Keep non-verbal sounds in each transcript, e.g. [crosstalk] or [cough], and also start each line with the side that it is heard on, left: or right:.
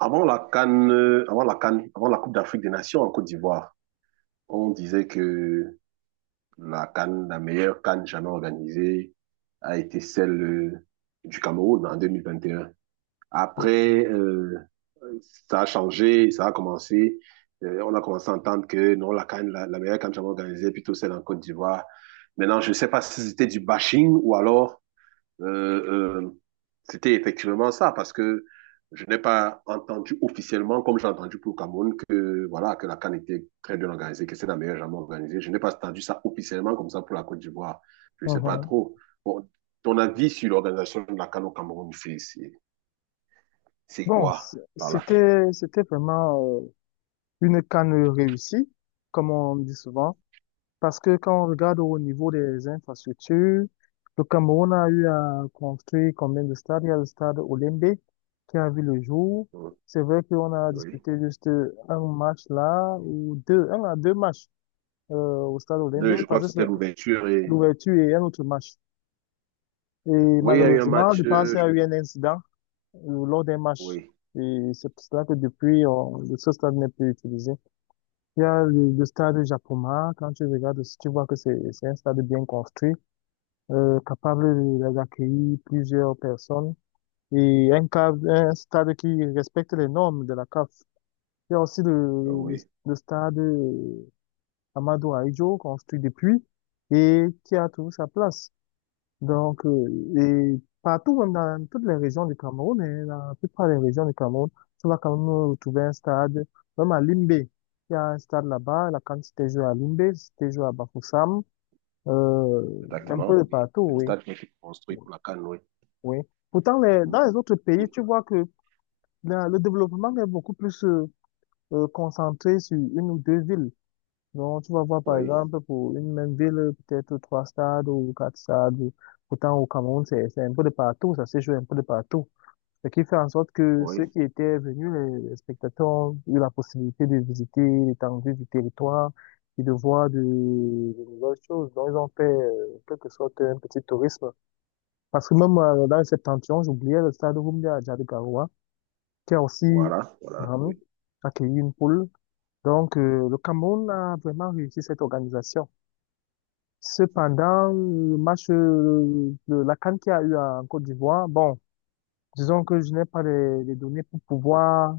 right: Avant la Coupe d'Afrique des Nations en Côte d'Ivoire, on disait que la CAN, la meilleure CAN jamais organisée, a été celle du Cameroun en 2021. Après, ça a changé, ça a commencé. On a commencé à entendre que non, la CAN, la meilleure CAN jamais organisée, plutôt celle en Côte d'Ivoire. Maintenant, je ne sais pas si c'était du bashing ou alors euh, euh, c'était effectivement ça, parce que je n'ai pas entendu officiellement, comme j'ai entendu pour Cameroun, que voilà que la CAN était très bien organisée, que c'est la meilleure jamais organisée. Je n'ai pas entendu ça officiellement comme ça pour la Côte d'Ivoire. Je ne sais pas
left: Mhm.
right: trop. Bon, ton avis sur l'organisation de la CAN au Cameroun, c'est
left: Bon,
right: quoi
left: c-
right: par là?
left: c'était, c'était vraiment une canne réussie, comme on dit souvent, parce que quand on regarde au niveau des infrastructures, le Cameroun a eu à construire combien de stades? Il y a le stade Olembe qui a vu le jour. C'est vrai qu'on a
right: Oui.
left: disputé juste un match là, ou deux, un à deux matchs euh, au stade Olembe,
right: Deux, je crois
left: parce
right: que
left: que c'est
right: c'était l'ouverture et
left: l'ouverture et un autre match. Et
right: oui, il y a eu un
left: malheureusement, je
right: match.
left: pense qu'il y a eu un incident ou lors des matchs.
right: Oui.
left: Et c'est pour cela que depuis, ce stade n'est plus utilisé. Il y a le stade Japoma. Quand tu regardes, si tu vois que c'est un stade bien construit, capable d'accueillir plusieurs personnes et un stade qui respecte les normes de la CAF. Il y a aussi le,
right: Oh,
left: le,
right: oui,
left: le stade Amadou Ahidjo, construit depuis et qui a toujours sa place. Donc, et partout, même dans toutes les régions du Cameroun, hein, dans la plupart des régions du Cameroun, tu vas quand même retrouver un stade, même à Limbé. Il y a un stade là-bas, là, quand c'était joué à Limbé, c'était joué à Bafoussam, euh, un peu
right: exactement.
left: de
right: Oui.
left: partout,
right: C'est le
left: oui,
right: stade qui a été construit pour la CAN, oui.
left: oui. Pourtant,
right: Mhm.
left: dans les autres
right: Oui,
left: pays, tu vois que le développement est beaucoup plus concentré sur une ou deux villes. Donc, tu vas voir, par
right: oui,
left: exemple, pour une même ville, peut-être trois stades ou quatre stades. Pourtant, au Cameroun, c'est un peu de partout, ça se joue un peu de partout. Ce qui fait en sorte que ceux
right: oui.
left: qui étaient venus, les spectateurs, ont eu la possibilité de visiter l'étendue du territoire et de voir de nouvelles choses. Donc, ils ont fait, en quelque sorte, un petit tourisme. Parce que même dans le septentrion, j'oubliais le stade Rumba à Djadikaroua, qui a aussi
right: Voilà, voilà,
left: euh,
right: oui.
left: accueilli une poule. Donc, le Cameroun a vraiment réussi cette organisation. Cependant, le match, de la CAN qu'il y a eu en Côte d'Ivoire, bon, disons que je n'ai pas les données pour pouvoir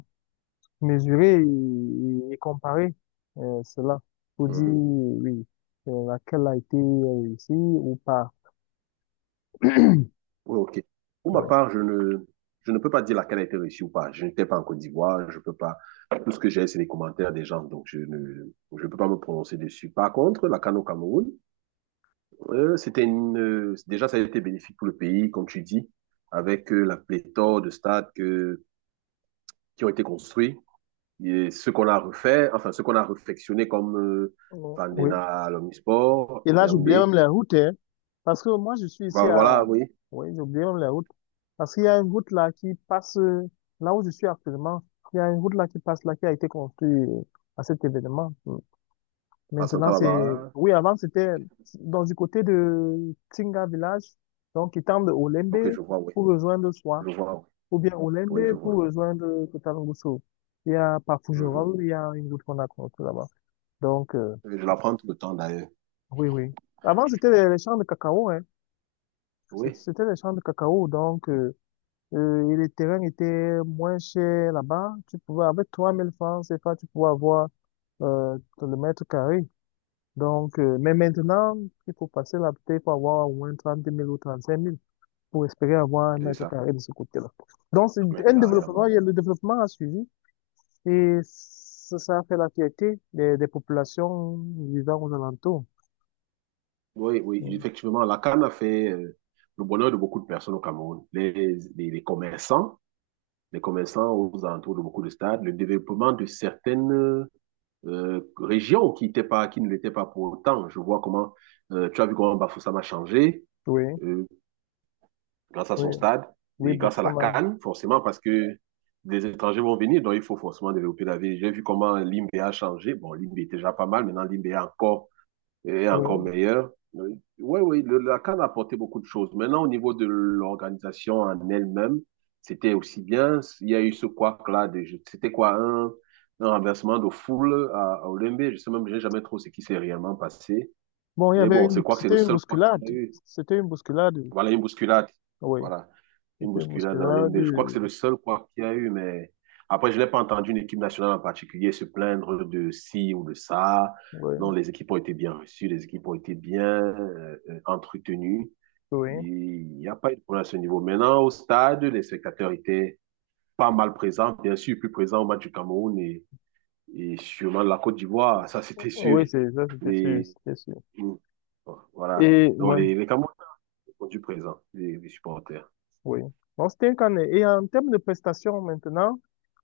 left: mesurer et comparer cela pour dire
right: Mhm.
left: oui, laquelle a été réussie ou pas.
right: Oui, ok. Pour ma
left: Ouais.
right: part, je ne peux pas dire laquelle a été réussie ou pas. Je n'étais pas en Côte d'Ivoire, je peux pas. Tout ce que j'ai, c'est les commentaires des gens, donc je peux pas me prononcer dessus. Par contre, la CAN au Cameroun, c'était déjà, ça a été bénéfique pour le pays, comme tu dis, avec la pléthore de stades qui ont été construits et ce qu'on a refait, enfin, ce qu'on a réfectionné comme
left: Oh, oui.
right: Fandena à l'Omnisport,
left: Et là, j'oubliais même
right: Yaoundé.
left: les routes, hein, parce que moi, je suis ici
right: Bah, voilà,
left: à...
right: oui,
left: Oui, j'oubliais même les routes. Parce qu'il y a une route là qui passe, là où je suis actuellement, il y a une route là qui passe là, qui a été construite à cet événement. Mm. Maintenant,
right: Passanta Barbara.
left: oui, avant, c'était dans du côté de Tinga Village, donc qui tend de Olembe
right: Ok, je vois, oui.
left: pour rejoindre
right: Je vois, oui,
left: ou bien
right: oui,
left: Olembe
right: je
left: pour
right: vois.
left: rejoindre Kotalongoso. Il y a par
right: Mhm.
left: Fougerolles, il y a une route qu'on a contre là-bas. Donc,
right: Je la prends tout le temps d'ailleurs.
left: oui, oui. Avant, c'était les champs de cacao, hein.
right: Oui,
left: C'était les champs de cacao, donc et les terrains étaient moins chers là-bas. Tu pouvais, avec 3000 francs CFA, tu pouvais avoir le mètre carré. Donc, mais maintenant, il faut passer là, peut pour avoir au moins 30 000 ou 35 000 pour espérer avoir un
right: j'ai
left: mètre
right: ça,
left: carré de ce côté-là. Donc, c'est
right: 30 mètres
left: un
right: carrés
left: développement,
right: là-bas.
left: le développement a suivi. Et ça a fait la fierté des populations vivant aux alentours.
right: Oui, oui, effectivement, la canne a fait le bonheur de beaucoup de personnes au Cameroun. Les, les commerçants, les commerçants aux alentours de beaucoup de stades, le développement de certaines régions qui ne l'étaient pas pour autant. Tu as vu comment Bafoussam a changé.
left: Oui,
right: Euh, Grâce à
left: oui,
right: son stade
left: oui,
right: et
left: bah,
right: grâce à la can forcément, parce que des étrangers vont venir, donc il faut forcément développer la ville. J'ai vu comment Limbe a changé. Bon, Limbe était déjà pas mal, maintenant Limbe est encore
left: oui.
right: meilleur. Oui, oui, la can a apporté beaucoup de choses. Maintenant, au niveau de l'organisation en elle-même, c'était aussi bien. Il y a eu ce couac-là, c'était quoi, un renversement de foule à Olymbe. Je sais même, j'ai jamais trop ce qui s'est réellement passé.
left: Bon, il y
right: Et
left: avait
right: bon, c'est quoi que c'est le
left: c'était une
right: seul quoi qu'il y a
left: bousculade.
right: eu.
left: C'était une bousculade.
right: Voilà, une bousculade.
left: Oui,
right: Voilà, une
left: c'était une
right: bousculade dans
left: bousculade.
right: l'NB. Je crois que c'est le seul quoi qu'il y a eu, mais après, je n'ai pas entendu une équipe nationale en particulier se plaindre de ci ou de ça. Non,
left: Oui,
right: les équipes ont été bien reçues, les équipes ont été bien entretenues.
left: oui.
right: Il n'y a pas eu de problème à ce niveau. Maintenant, au stade, les spectateurs étaient pas mal présents, bien sûr, plus présents au match du Cameroun et sûrement de la Côte d'Ivoire, ça [laughs] c'était sûr.
left: Oui, c'est ça, c'était sûr,
right: Et,
left: c'était sûr.
right: mm, voilà.
left: Et,
right: Donc,
left: ouais,
right: les Camerounais du présent des supporters.
left: oui. Bon, c'était un canet. Et en termes de prestations maintenant,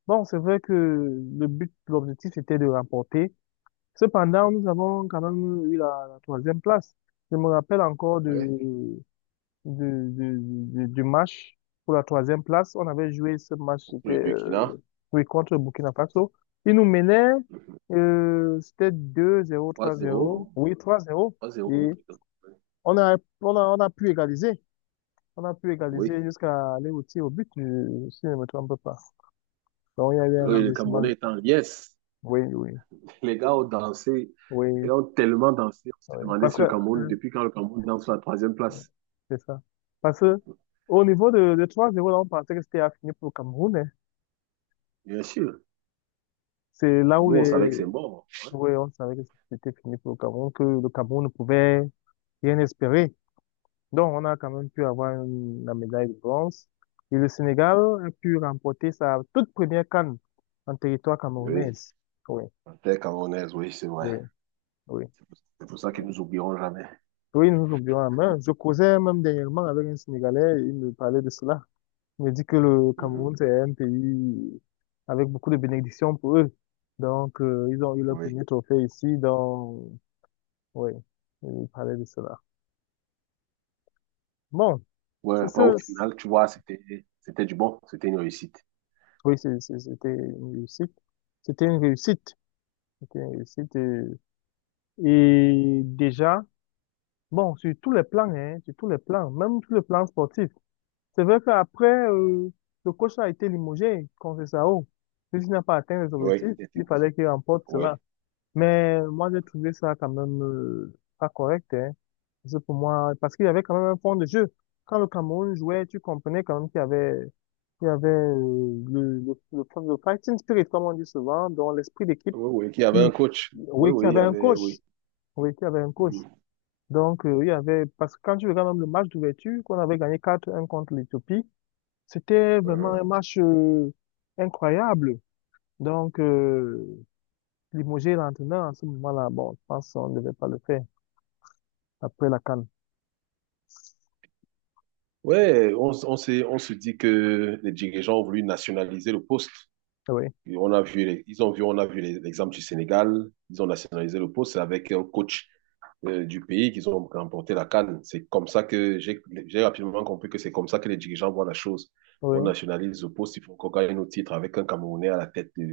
left: bon, c'est vrai que le but, l'objectif, c'était de remporter. Cependant, nous avons quand même eu la troisième place. Je me rappelle encore
right: Ouais.
left: de, de- du match pour la troisième place. On avait joué ce match, c'était
right: Le Burkina,
left: oui, contre le Burkina Faso. Ils nous menaient, c'était 2-0
right: trois
left: 3-0.
right: zéro,
left: Oui, 3-0.
right: trois
left: Et
right: zéro.
left: on a pu égaliser. On a pu égaliser
right: Oui.
left: jusqu'à aller au tir au but, si je ne me trompe pas. Donc, il y a eu un
right: Oui, le
left: renversement.
right: Camerounais est en liesse.
left: Oui, oui,
right: Les gars ont dansé, les
left: oui.
right: gars ont tellement dansé, on s'est
left: Oui.
right: demandé
left: Parce
right: si
left: que,
right: le Cameroun,
left: euh,
right: depuis quand le Cameroun danse sur la troisième
left: ouais,
right: place.
left: c'est ça. Parce que au niveau de 3-0, là, on pensait que c'était fini pour le Cameroun, hein.
right: Bien sûr.
left: C'est là où
right: Nous, on savait que c'est mort. Ouais.
left: ouais, on savait que c'était fini pour le Cameroun, que le Cameroun ne pouvait rien espérer. Donc, on a quand même pu avoir la médaille de bronze. Et le Sénégal a pu remporter sa toute première CAN en territoire camerounais.
right: Oui,
left: Oui,
right: la terre camerounaise, oui, c'est vrai.
left: oui, oui.
right: C'est pour ça qu'ils nous oublieront jamais.
left: Oui, nous oublions la main. Je causais même dernièrement avec un Sénégalais, il me parlait de cela. Il me dit que le
right: Mhm.
left: Cameroun, c'est un pays avec beaucoup de bénédictions pour eux. Donc, ils ont eu leur
right: Oui.
left: premier trophée ici. Donc, oui, il parlait de cela. Bon,
right: Ouais,
left: c'est
right: bah,
left: ça.
right: au final, tu vois, c'était du bon, c'était une réussite.
left: Oui, c'était une réussite. C'était une réussite. C'était une réussite. Et, déjà, bon, sur tous les plans, hein, sur tous les plans, même sur le plan sportif. C'est vrai qu'après, le coach a été limogé contre Sao. Puisqu'il n'a pas atteint les
right: Oui,
left: objectifs,
right: il était
left: il
right: coach.
left: fallait qu'il remporte
right: Ouais.
left: cela. Mais moi, j'ai trouvé ça quand même pas correct, hein. Parce que pour moi, parce qu'il y avait quand même un fond de jeu. Quand le Cameroun jouait, tu comprenais quand même qu'il y avait le fighting spirit, comme on dit souvent, dans l'esprit d'équipe
right: Oui, oui, qui avait un
left: qui,
right: coach. Oui,
left: oui, qui
right: oui, il y
left: avait un
right: avait,
left: coach.
right: oui.
left: Oui, qui avait un coach.
right: Mhm.
left: Donc, il y avait, parce que quand tu regardes même le match d'ouverture, qu'on avait gagné 4-1 contre l'Éthiopie, c'était vraiment
right: Uh-huh.
left: un match incroyable. Donc, limoger l'entraîneur en ce moment-là, bon, je pense qu'on ne devait pas le faire après la CAN.
right: Ouais, on, s- on s'est- on se dit que les dirigeants ont voulu nationaliser le poste.
left: Oui,
right: On a vu l'exemple du Sénégal. Ils ont nationalisé le poste. C'est avec un coach du pays qu'ils ont remporté la CAN. C'est comme ça que j'ai rapidement compris que c'est comme ça que les dirigeants voient la chose. On
left: oui.
right: nationalise le poste, il faut qu'on gagne nos titres avec un Camerounais à la tête de,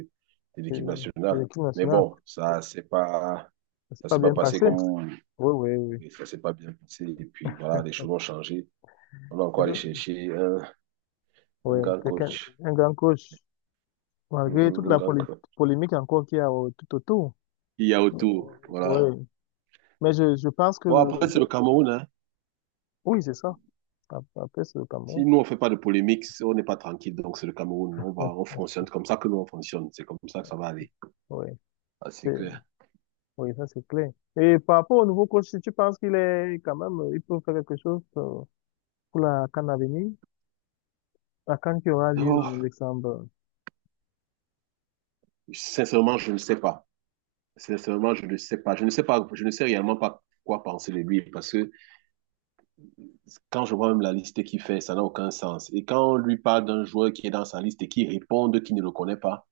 right: de l'équipe
left: Et
right: nationale.
left: l'équipe
right: Mais
left: nationale,
right: bon, ça c'est pas
left: c'est
right: ça
left: pas
right: s'est pas
left: bien
right: passé
left: passé.
right: comme
left: Oui, oui, oui.
right: ça s'est pas bien passé. Et puis voilà, les choses ont changé. On a
left: C'est
right: encore
left: ça.
right: allé chercher un,
left: Oui,
right: un grand
left: quelqu'un,
right: coach,
left: un grand coach, malgré toute
right: Mhm, un
left: la
right: grand coach.
left: polémique encore qu'il y a tout autour.
right: Il y a
left: Euh,
right: autour, voilà.
left: oui. Mais je pense que
right: Bon, après, c'est le Cameroun, hein.
left: oui, c'est ça. Après, c'est le Cameroun.
right: Si nous, on fait pas de polémique, si on n'est pas tranquille. Donc, c'est le Cameroun. On fonctionne comme ça que nous, on fonctionne. C'est comme ça que ça va aller.
left: Oui,
right: Ah, c'est
left: c'est,
right: clair.
left: oui, ça c'est clair. Et par rapport au nouveau coach, si tu penses qu'il est quand même, il peut faire quelque chose pour la CAN à venir, la CAN qui aura lieu en
right: Oh,
left: décembre.
right: sincèrement, je ne sais pas. Sincèrement, je ne sais pas. Je ne sais pas. Je ne sais réellement pas quoi penser de lui parce que quand je vois même la liste qu'il fait, ça n'a aucun sens. Et quand on lui parle d'un joueur qui est dans sa liste et qui répond qu'il ne le connaît pas,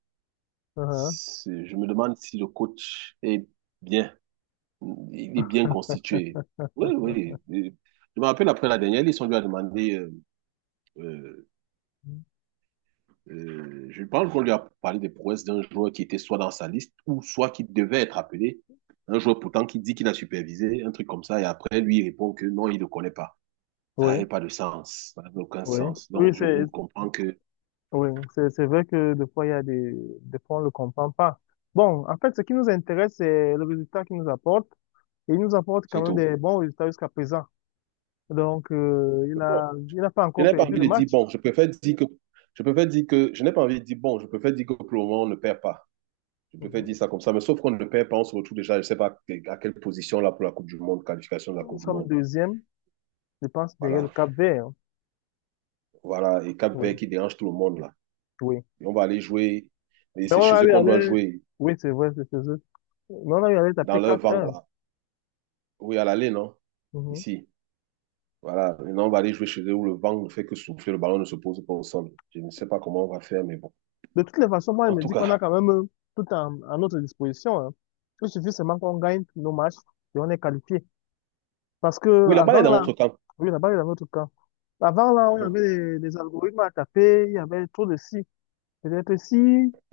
left: Uh-huh.
right: je me demande si le coach est bien. Il est bien constitué. Oui, oui. Et je me rappelle après la dernière liste, on lui a demandé, euh, je pense qu'on lui a parlé des prouesses d'un joueur qui était soit dans sa liste ou soit qui devait être appelé. Un joueur pourtant qui dit qu'il a supervisé, un truc comme ça, et après lui il répond que non, il ne le connaît pas. Ça
left: Oui,
right: n'avait pas de sens, ça n'avait aucun
left: oui.
right: sens.
left: Oui,
right: Donc je
left: c'est
right: vous comprends que
left: Oui, c'est vrai que des fois, il y a des fois, on ne le comprend pas. Bon, en fait, ce qui nous intéresse, c'est le résultat qu'il nous apporte. Et il nous apporte quand
right: c'est
left: même
right: tout.
left: des bons résultats jusqu'à présent. Donc,
right: Bon,
left: il n'a pas
right: je
left: encore
right: n'ai pas
left: perdu
right: envie
left: le
right: de dire
left: match.
right: bon, je préfère dire que je n'ai pas envie de dire bon, je préfère dire que pour le moment on ne perd pas. Je préfère
left: Mhm.
right: dire ça comme ça, mais sauf qu'on ne perd pas, on se retrouve déjà, je ne sais pas à quelle position là pour la Coupe du Monde, qualification de la
left: Nous
right: Coupe du
left: sommes
right: Monde.
left: deuxième, je pense, derrière le
right: Voilà,
left: Cap-Vert.
right: voilà. Et Cap
left: Oui,
right: Vert qui dérange tout le monde là.
left: oui.
right: Et on va aller jouer, et
left: Mais
right: c'est
left: on
right: chez
left: a
right: eux
left: eu à
right: qu'on doit
left: l'aise-
right: jouer,
left: Oui, c'est vrai, c'est ça. Mais on a eu à l'aise à
right: dans leur vent
left: P4-1.
right: là. Oui, à l'aller, non.
left: Mhm.
right: Ici. Voilà, maintenant on va aller jouer chez eux où le vent ne fait que souffler, le ballon ne se pose pas au sol. Je ne sais pas comment on va faire, mais bon.
left: De toutes les façons, moi, il
right: En
left: me
right: tout
left: dit qu'on a
right: cas,
left: quand même à notre disposition, hein. Il suffit seulement qu'on gagne nos matchs et on est qualifié. Parce que
right: oui, la balle est
left: avant
right: dans
left: là,
right: notre camp.
left: oui, là-bas, il y avait autre cas. Avant là, on
right: Uh-huh.
left: avait des algorithmes à taper, il y avait trop de si. Peut-être si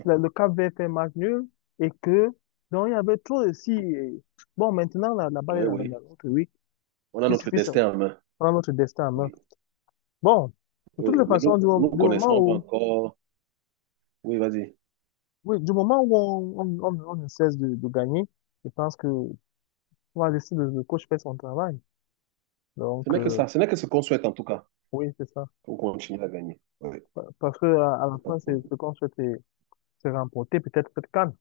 left: le Cap Vert fait match nul et que, donc il y avait trop de si. Et bon, maintenant, là, la balle est
right: Oui,
left: dans la
right: oui.
left: dans Oui.
right: On a
left: Il
right: notre
left: suffit de
right: destin en main.
left: prendre notre destin en main.
right: Oui,
left: Bon, de toutes
right: oui.
left: les
right: Mais
left: façons,
right: nous, nous
left: du
right: connaissons
left: moment où,
right: encore. Oui, vas-y.
left: oui, du moment où on ne cesse de gagner, je pense que on va laisser le coach faire son travail.
right: Ce
left: Donc,
right: n'est que ça. Ce n'est que ce qu'on souhaite en tout cas,
left: oui, c'est ça.
right: pour continuer à gagner. Ouais,
left: Parce que à la
right: pas de
left: fin, c'est
right: problème.
left: ce qu'on souhaite se remporter peut-être cette can.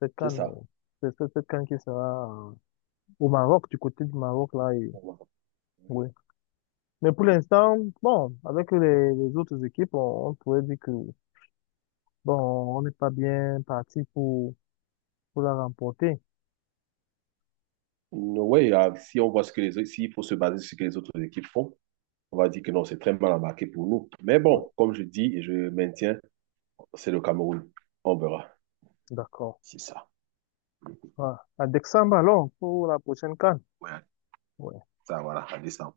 left: Cette
right: C'est
left: can
right: ça.
left: c'est Cette can qui sera au Maroc, du côté du Maroc là. Et,
right: Ouais,
left: oui. Mais pour l'instant, bon, avec les autres équipes, on pourrait dire que bon, on n'est pas bien parti pour la remporter.
right: si on voit ce que les autres, s'il faut se baser sur ce que les autres équipes font, on va dire que non, c'est très mal embarqué pour nous. Mais
left: Ouais,
right: bon, comme je dis et je maintiens, c'est le Cameroun. On verra.
left: d'accord.
right: C'est ça.
left: Voilà. À décembre alors pour la prochaine CAN.
right: Ouais,
left: Ouais.
right: ça, voilà, à décembre.